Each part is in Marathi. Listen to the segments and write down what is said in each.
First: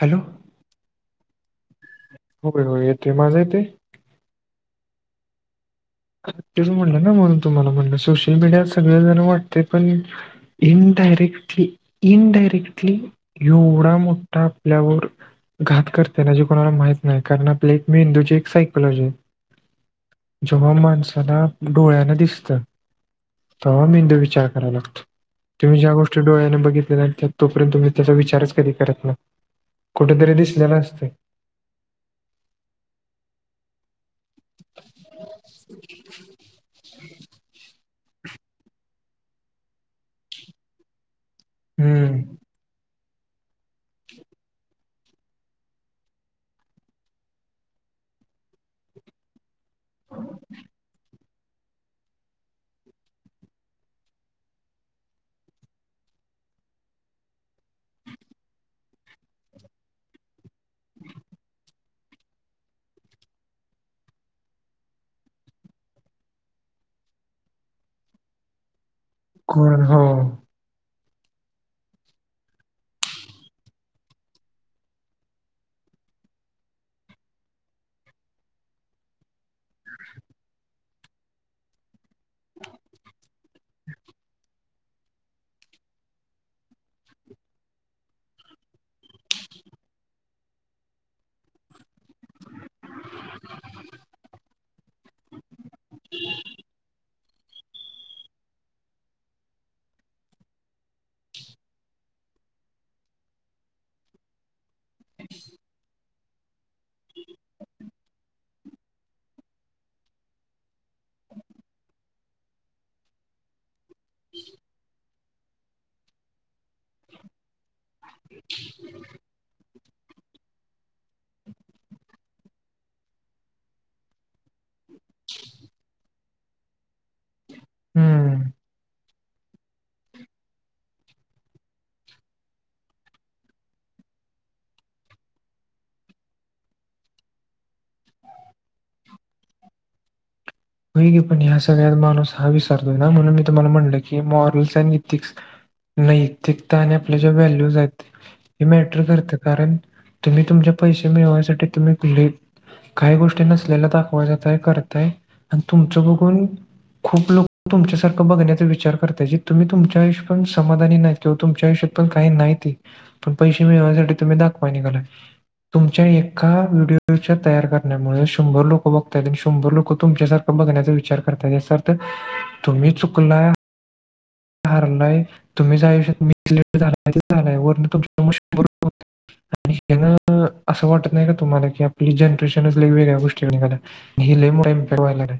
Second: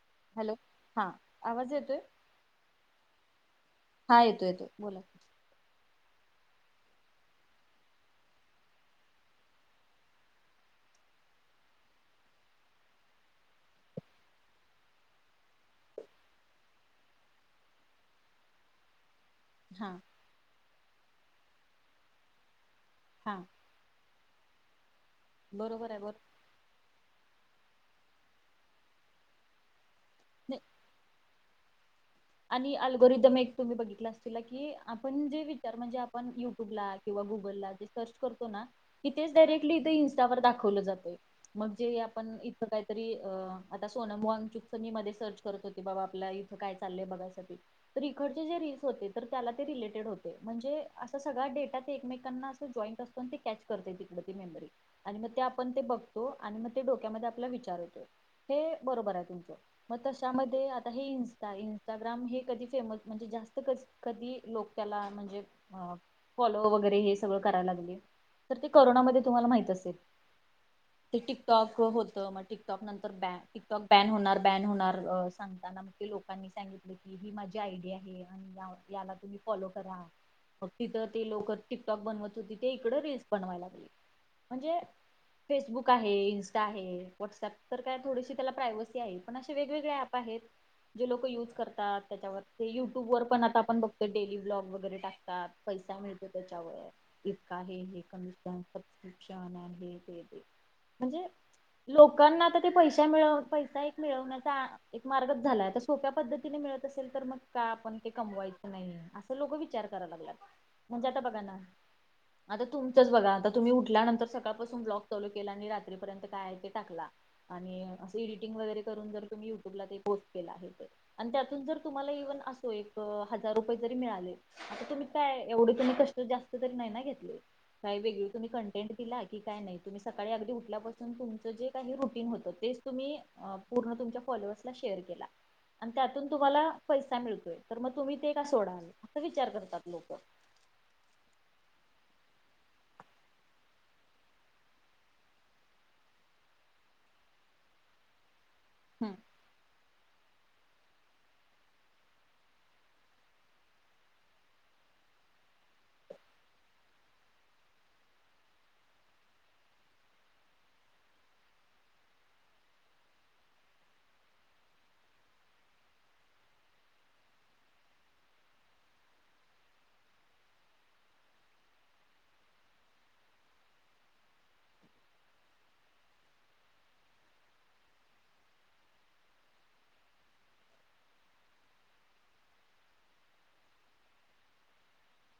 हॅलो हॅलो हा आवाज येतोय होय येतोय माझा येतोय हा येतो येतो बोला तेच म्हणलं ना म्हणून तुम्हाला म्हणलं सोशल मीडियावर सगळ जरा वाटतय पण इनडायरेक्टली इनडायरेक्टली एवढा मोठा आपल्यावर घात करते ना जे कोणाला माहित नाही कारण आपल्या एक मेंदूची एक सायकोलॉजी आहे हा तेंव्हा माणसाला डोळ्यान दिसतं हा तवा मेंदू विचार कराय लागतो तुम्ही बरोबर ज्या आहे गोष्टी बर डोळ्यान बघितल्या आहेत त्या तोपर्यंत तुम्ही त्याचा विचारच कधी करत नाही कुठतरी दिसलेल असतय आणि अल्गोरिदम एक तुम्ही बघितला असशिला की आपण जे विचार म्हणजे आपण युट्यूबला किंवा गुगलला जे सर्च करतो ना की तेच डायरेक्टली इथं इन्स्टावर दाखवलंय जातंय मग जे हम्म आपण इथं काय तरी आता सोनम वांगचुकच मी मध्ये सर्च करत होते बाबा आपल्या इथं काय चाललंय बघायसाठी तर इकडचे जे रिल्स होते तर त्याला ते रिलेटेड होते म्हणजे असा सगळा डेटा ते एकमेकांना अस जॉईंट अस पण ते कॅच करते तिकड ती मेमरी आणि म ते आपण ते बघतो आणि म ते डोक्यामध्ये आपला विचार येतोय हे बरोबर आहे तुमचं म तशामध्ये आता हे इंस्टाग्राम हे कधी फेमस म्हणजे जास्त क कधी लोक त्याला म्हणजे अ फॉलो वगैरे हे सगळ करायला लागली तर ते करोनामध्ये तुम्हाला माहित कोण असेल हो ते टिकटॉक होतं मग टिकटॉक नंतर बॅ टिकटॉक बॅन होणार बॅन होणार सांगताना लोकांनी सांगितलं की ही माझी आयडिया आहे आणि याला तुम्ही फॉलो करा मग तिथं ती लोक टिकटॉक बनवत होती ते इकड रील्स बनवाय लागली म्हणजे फेसबुक आहे इन्स्टा आहे व्हॉट्सॲप तर काय थोडीशी त्याला प्रायवसी आहे पण अशे वेगवेगळे ॲप आहेत जे लोक यूज करतात त्याच्यावर ते युट्यूबवरर पण आता आपण बघतोय डेली ब्लॉग वगैरे टाकतात पैसा मिळतो त्याच्यावर इतका हे हे कमिशन सबस्क्रिप्शन अन् हे हे ते ते म्हणजे लोकांना आता ते पैसा मिळ पैसा एक मिळवण्याचा एक मार्गच झालाय सोप्या पद्धतीने मिळत असेल तर मग का आपण ते कमवायच नाही असं लोकं विचार करा लागल्यात म्हणजे आता बघा ना आता तुमचंच बघा आता तुम्ही उठल्यानंतर सकाळपासून ब्लॉक चालू केला आणि रात्रीपर्यंत काय आहे ते टाकला आणि असं एडिटिंग वगैरे करून जर तुम्ही युट्यूबला ते पोस्ट केला हे आणि त्यातून जर तुम्हाला इव्हन असो एक हजार रुपये जरी मिळाले आता तुम्ही काय एवढे तुम्ही कष्ट जास्त त नाही ना घेतले काही वेगळे हम्म तुम्ही कं [unintelligible] लगि काय नय तुम्ही सकाळी अगदी उठल्यापासून तुमचं जे काही रुटीन होतं तेच तुम्ही पूर्ण तुमच्या फॉलोअर्सला शेअर केला. आणि त्यातून तुम्हाला पैसा मिळतोय तर मग तुम्ही ते का सोडाल असं विचार करतात लोक. होय की पण ह्या सगळ्यात माणूस हा विसरतोय ना म्हणून मी तुम्हाला म्हटलं की मॉरल्स अनि इथिक्स नैतिकता आणि आपल्या ज्या व्हॅल्यूज आहेत हे मॅटर करत्यात. कारण तुम्ही तुमचे पैसे मिळवण्यासाठी तुम्ही [inaudible] काही गोष्टी नसलेला दाखवयाच्या करताय आणि तुमचं बघून खूप लोक तुमच्यासारखं बघण्याचा विचार करतय जे तुम्ही तुमच्या आयुष्यात पण समाधानी नाही ते्हा तुमच्या आयुष्यात पण काही नाही ती पण पैसे मिळण्यासाठी तुम्ही दाखवाय निघाला. तुमच्या एका व्हिडिओच्या तयार करण्यामुळे शंभर लोक बघतायत शंभर लोक तुमच्या [unintelligible] बघण्याचा विचार करता सथ तुम्ही चुकलाय हारलाय. [unintelligible] [unintelligible] असं वाटत नाही का तुम्हाला की आपली जनरेशनच लय वेगळ्या गोष्टी निघा हले्पक्ट व्हायला नाही.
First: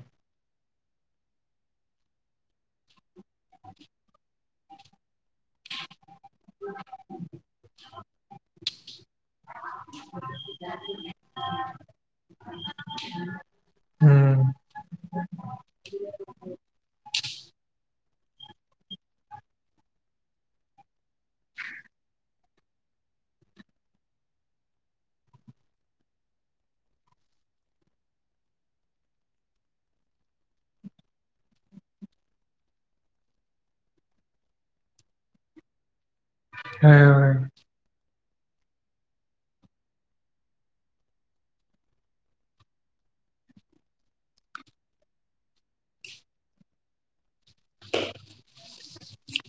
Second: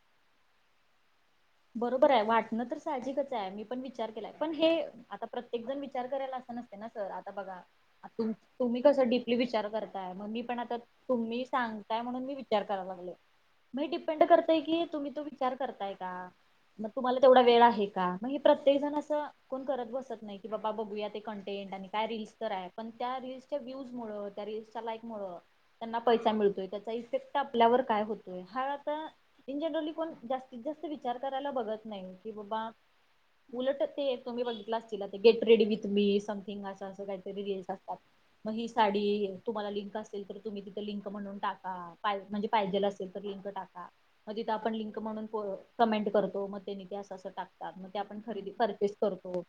बरोबर आहे वाटणं तर साहजिकच आहे मी पण विचार केलाय पण हे आता प्रत्येक जण विचार करायला. नसते ना सर आता बघा. तुम्ही कस डडीपली विचार करताय मग मी पण आता तुम्ही सांग त्यामुळं मी विचार कराला लागले मी डिपेंड हम्म करतेय की तुम्ही तो विचार करताय का मग तुम्हाला तेवढा वेळ आहे का मग प्रत्येक जण असं कोण करत बसत नाही की बाबा बघूया ते कंटेंट आणि काय रील्स तर आहे पण त्या रीलसच्या व्हीव्स मुळ त्या रिल्सच्या लाईक मुळं त्यांना पैसा मिळतोय त्याचा इफेक्ट आपल्यावर काय होतोय हा आता इन जनरली कोण जास्तीत जास्त विचार करायला बघत नाही की बाबा उलट ते तुम्ही बघितलं अस तिला ते get ready with me something असं होय असग होय काहीतरी रिल्स असतात. मग ही साडी तुम्हाला लिंक असेल तर तुम्ही तिथं लिंक म्हणून टाका म्हणजे पाहिजेल असेल लिंक टाका मग तीथ आपण लिंक म्हणून कमेंट करतो मग ते असं असं टाकतात मग ते आपण खरेदी परचेस करतो.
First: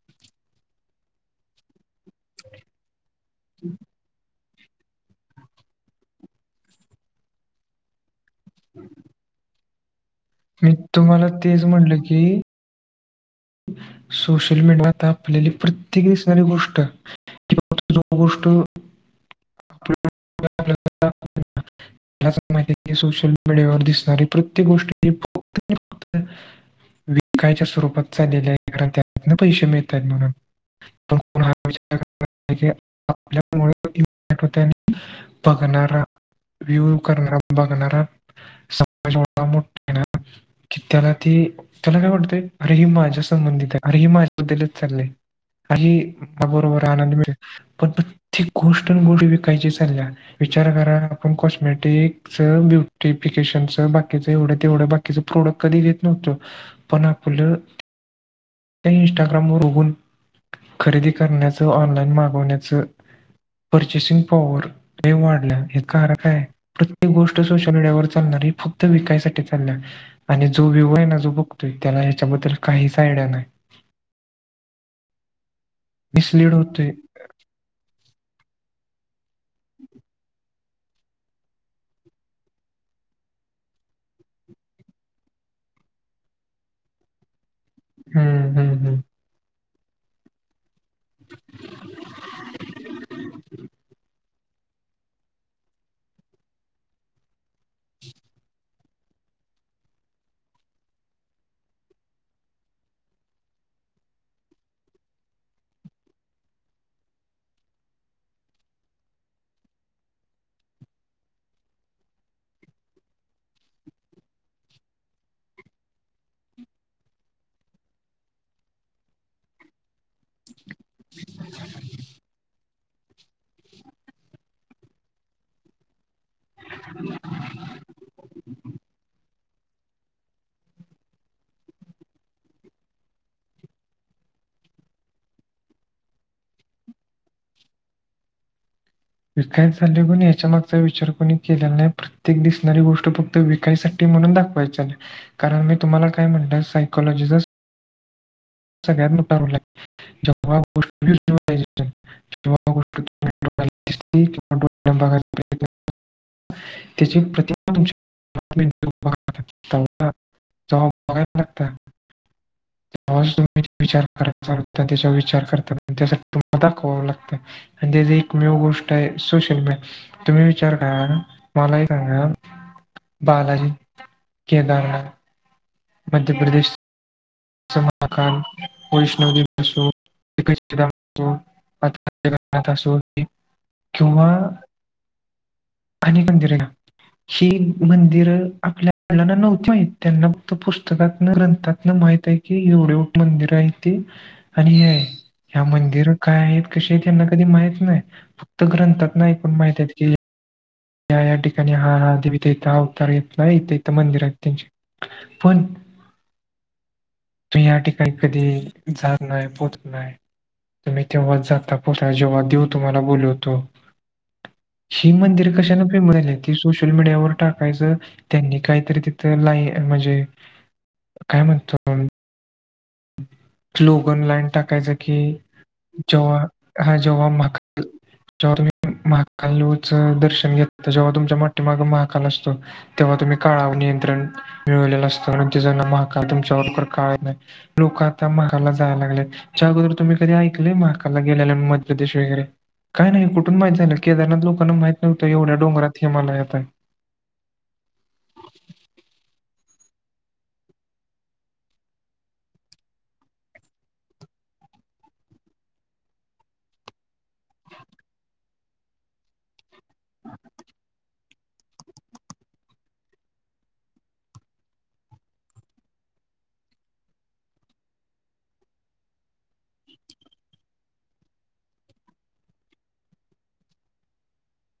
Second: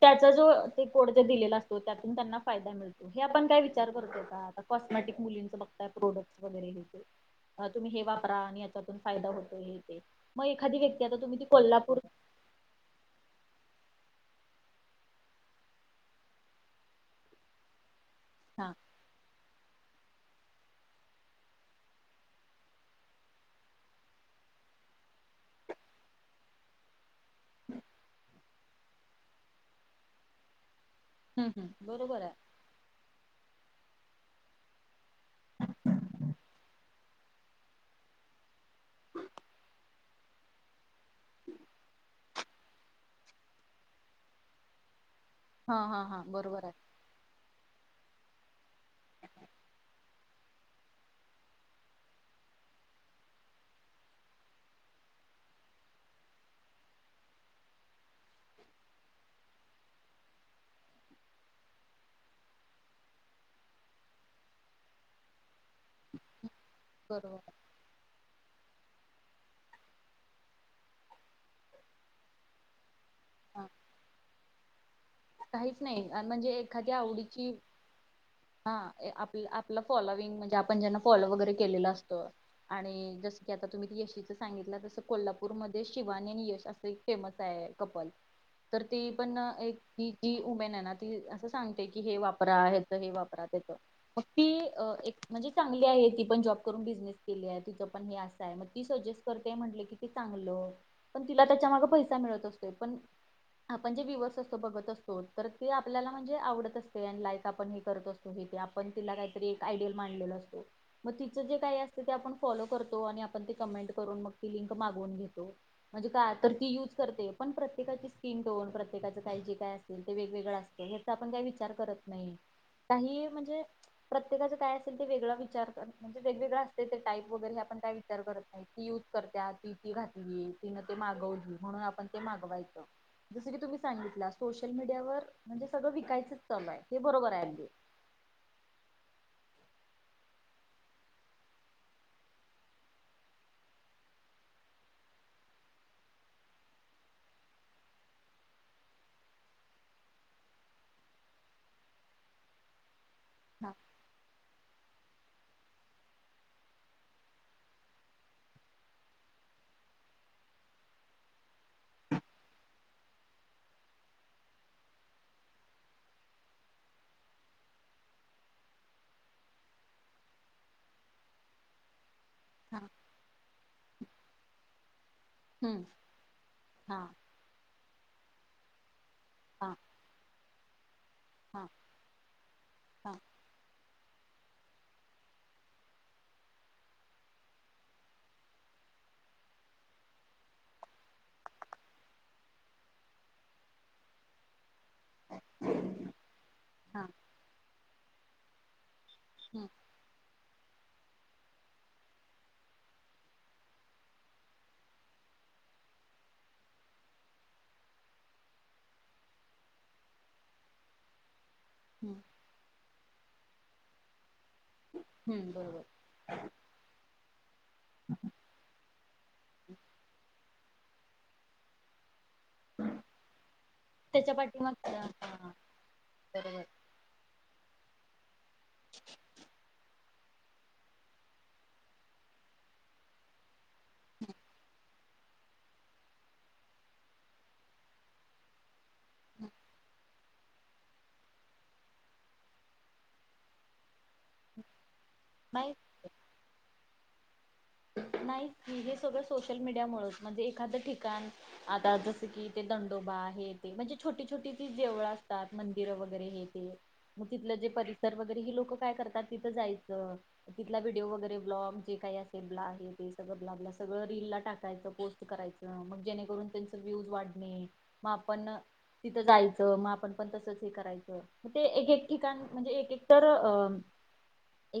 त्याचा जो ते कोड ज दिलेला असतो त्यातून त्यांना फायदा मिळतो हे आपण काय विचार करतो का. कॉस्मॅटिक मुलींचं बघताय प्रोडक्ट् वगैरे हे ते तुम्ही हे वापरा आणि याच्यातून फायदा होतो हे ते मग मी एखादी व्यक्ती आता तुम्हाला तुम्ही ती तेच कोल्हापूर म्हणलं की सोशल मीडिया आपल्याली प्रत्येक दिसणारी गोष्ट [unintelligible] गोष्ट हा [unintelligible] मला माहिती की सोशल मीडियावर दिसणारी प्रत्येक गोष्टी फक्त विकायच्या आहे कारण त्यातन पैसे मिळत आहेत म्हणून पण कोण हा हम् हम् विचार बरोबर करत आहे. [unintelligible] बघणारा व्ह्यू करणार बघणारा [unintelligible] की त्याला ते त्याला काय वाटतंय हर माझ्या संबंधित आहे हे माझ्याबद्दलच चाललंय. हा हा हा बरोबर आहे [unintelligible] विचार करा आपण कॉस्मेटिक ब्युटिफिकेशन च तेवढं बाकीच प्रोडक्ट कधी घेत नव्हतं. पणाकुलं त्या इन्स्टाग्राम वर बघून खरेदी करण्याचं ऑनलाइन मागवण्याचं परचेसिंग पॉवर वाढल्या हे प्रत्येक बरोबर गोष्ट आहे. मीडीयावर चालणारी फक्त विकायसाटी चालल्या जो विवो आहे ना जो बघतोय त्याला ह्याच्याबद्दल काहीच आयडिया नाही हा काहीच नाही मिसलीड म्हणजे होतोय एखाद्या आवडीची हा आप आपलं फॉलोविंग म्हणजे आपण ज्यांना फॉलो वगैरे केलेलो असतो आणि जस की आता तुम्ही यशीच सांगितला तसं कोल्हापूरमध्ये शिवानी आणि यश असं एक फेमस हाय कपल हम्म हम्म तर हम्म ती पण एक ती जी उमेन आहे ना ती असं सांगते की हे वापरा ह्याच हे वापर वापरात येत मग ती एक म्हणजे चांगली आहे ती पण जॉब करून बिझनेस केल्या तिचं पण हे अस आहे म ती सजेस्ट करते आहे म्हणलं की ते चांगलं पण तिला त्याच्या माग पैसा मिळत असतोय पण आपण जे व्हीवर्स असतो बघत असतो तर ते आपल्याला म्हणजे आवडत असते अँड लाईक आपण हे करत असतो हे ते आपण तिला काहीतरी एक आयडियल मानलेला असतो म तिचं जे काही असत ते आपण फॉलो करतो आणि आपण ते कमेंट करून मग ती लिंक मागवून घेतो म्हणजे का तर ती युज करते पण प्रत्येकाची स्किन टोन प्रत्येकाचं काही जे काय असेल ते वेगवेगळं असत हेचा आपण काय विचार करत नाही काही म्हणजे प्रत्येकाचं काय असेल ते वेगळं विचार कर म्हणजे वेगवेगळं असते ते टाईप वगैरे हे आपण काय विचार करत नाही ती युज करत्या ती ती घातली तीन ते मागवली म्हणून ते मागवायचं जसं की तुम्ही सांगितला सोशल मीडियावर म्हणजे सगळं विकायचंच चालू आहे ते बरोबर आहे अगदी विकायचं चाललाय पण याच्यामागचा विचार कोणी केलेला नाही प्रत्येक दिसणारी गोष्ट फक्त विकायसाठी म्हणून दाखवायची कारण मी तुम्हाला काय म्हणलं सायकोलॉजीचा सगळ्यात मोठा रोल आहे हा [unintelligible] [unintelligible] [unintelligible] [unintelligible] [unintelligible] आणि त्याची एकमेव गोष्ट आहे सोशल मीडिया तुम्ही विचार करा ना मला एक सांगा हां बालाजी केदारनाथ हू मध्य प्रदेश हा महाकाल वैष्णोदेवी असो परशुराम असो हां [unintelligible] किंवा फणी मंदिरये ना ही मंदिर आपल्याला नव्हती होय त्यांना फक्त पुस्तकातन ग्रंथातन माहीत की एवढी एवढी मंदिर हायती आणि हे ह्या मंदिर काय आहेत कशी आहेत हा यांना कधी माहीत नाही फक्त ग्रंथातन पण हम्म माहितीयेत या या ठिकाणी हा हा देवी इथं हा अवतार घेतलाय इथ इथं मंदिर आहेत त्यांचे पण तू या ठिकाणी कधी झाड नाही पोत नाही तुम्ही तेव्हाच जाता हम्म जेव्हा देव तुम्हाला बोलवतो ही मंदिर हम्म बरोबर कशानं फेमू राहिल्याती सोशल मीडियावर टाकायचं त्यांनी काहीतरी तिथ लाई म्हणजे. काय म्हणतो, आप. स्लोगन त्याच्या लाईन पाठीमाग टाकायच हा की हा, जेव्हा. बरोबर हा जेव्हा माकद की. जेव्हा तुम्ही महाकालचं दर्शन घेता जेव्हा तुमच्या पाठीमागे महाकाल असतो. [unintelligible] लोक आता महाकाल ला जायला लागले याच्या अगोदर तुम्ही कधी ऐकले महाकाल ला गेलेल्या मध्यप्रदेश वगैरे काही नाही कुठून माहिती झालं. केदारनाथ लोकांना माहिती न्हवत, एवढ्या नाही डोंगरात हिमालयात आहे. नाही हे सगळं सोशल मीडियामुळे म्हणजे एखादं ठिकाण. आता जस कि ते दंडोबा आहे ते, म्हणजे छोटी छोटी ती जेवळं असतात मंदिरं वगैरे हे ते. मग तिथलं जे परिसर वगैरे हे लोक काय करतात तिथं जायचं. तिथला व्हिडिओ किंवा ब्लॉग जे काही असेल. ते ब्ला हे ते, ब्ला ब्ला ब्ला. सगळं रील ला टाकायचं, पोस्ट करायचं. मग जेणेकरून त्यांच व्ह्यूज वाढणे मग आपण. तिथं जायचं मग आपण पण तसंच हे करायचं मग ते एकेक ठिकाण म्हणजे एक एक तर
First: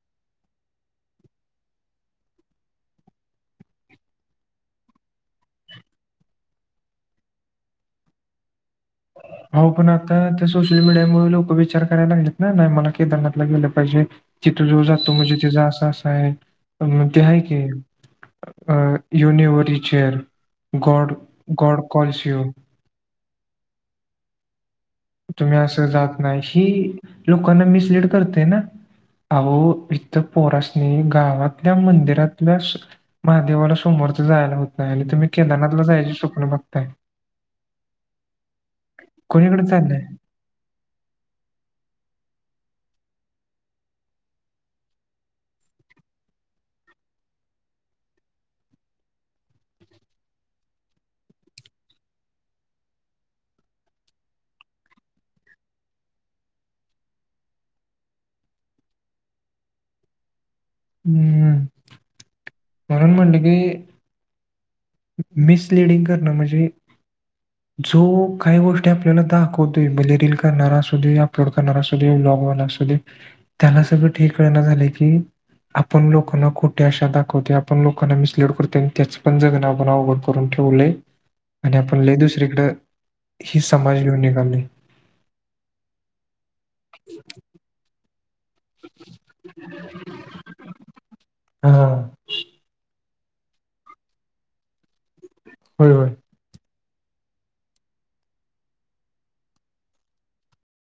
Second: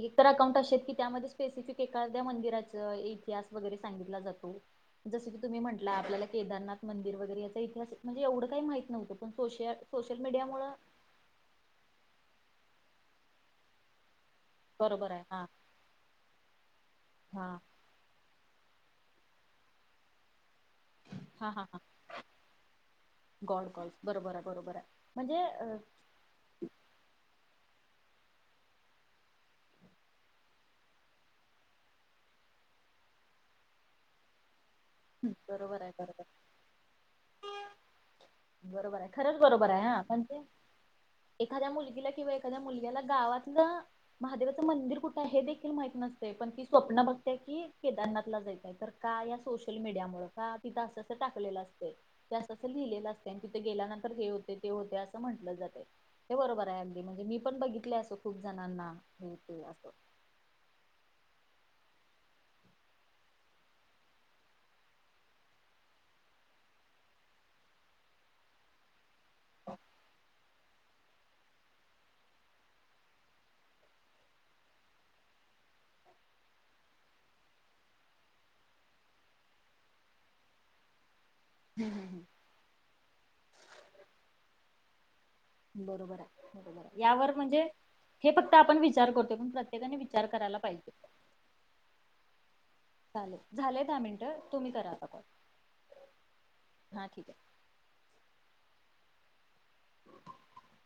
एकतर अकाउंट असेेत की त्यामध्ये स्पेसिफिक एका. त्या मंदिराचा वगैरे इतिहास सांगितला जातो. जसं की तुम्ही म्हटला आपल्याला केदारनाथ मंदिर वगैरे याचा इतिहास म्हणजे एवढं काही माहित नव्हतं पण हो सोशल पण सोशल आता त्या मीडियामुळ सोशल मीडिया मुळ लोक विचार कराय लागले तना नाही मला केदारनाथला गेलं पाहिजे. तिथ जीव बरोबर जातो आहे म्हणजे हा त्याज आस आस आहे ते आहे हा की. युनिवर्हचेर गॉड हा हा हा गॉड कॉल्सिओ गॉड कॉल्फ बरोबर आहे बरोबर आहे. म्हणजे तुम्ही अ, असं जात नाही हि लोकांना मिसलीड करत ना अहो इथ पोरासनी गावातल्या मंदिरातल्या. महादेवाला सोमवारच जायला होत नाही आणि तुम्ही हं, बरोबर केदारनाथला आहे जायचे बरोबर स्वप्न बघताय. बरोबर आहे खरंच कोणीकडे बरोबर आहे हा चाललंय पण ते एखाद्या मुलगीला किंवा एखाद्या मुलग्याला गावातलं. महादेवाचं मंदिर कुठं आहे हे देखील माहित नसत पण ती स्वप्न बघते की केदारनाथला जायचय तर. काया सोशल मीडिया मूळ कातर तिथं असं अस टाकलेलं असते ते असंं लिहिलेलं असत त्यांन तिथे गेल्यानंतर हे होते ते होते असं म्हंटलं जातय हे बरोबर आहे अगदी म्हणजे मी पण बघितले अस खूप जणांना हे ते अस. हम्म, म्हणून म्हणलं की मिसलिडिंग करणं म्हणजे जो काही गोष्ट आपल्याला दाखवतोय मग रिल करणारा असुदे अपलोड करणारा असुदे ब्लॉगवाला असुदे. त्याला सगळं ठीक हे कळना झाले की. आपण लोकांना खोट्या आशा दाखवतो आपण लोकांना मिसलीड करतो आणि त्याच पण जगण. अवघड करून ठेवल आणि हम्म आपण हम्म लय हम्म. दुसरीकडे हे समाज घेऊन निघालोय बरोबर आहे बरोबर आहे यावर म्हणजे. हे फक्त आपण विचार करतो पण प्रत्येकाने विचार करायला पाहिजे. हां. चालेल झालेय दहा मिनटं तुम्ही करा आता कॉल. होय होय. हां ठीक आहे.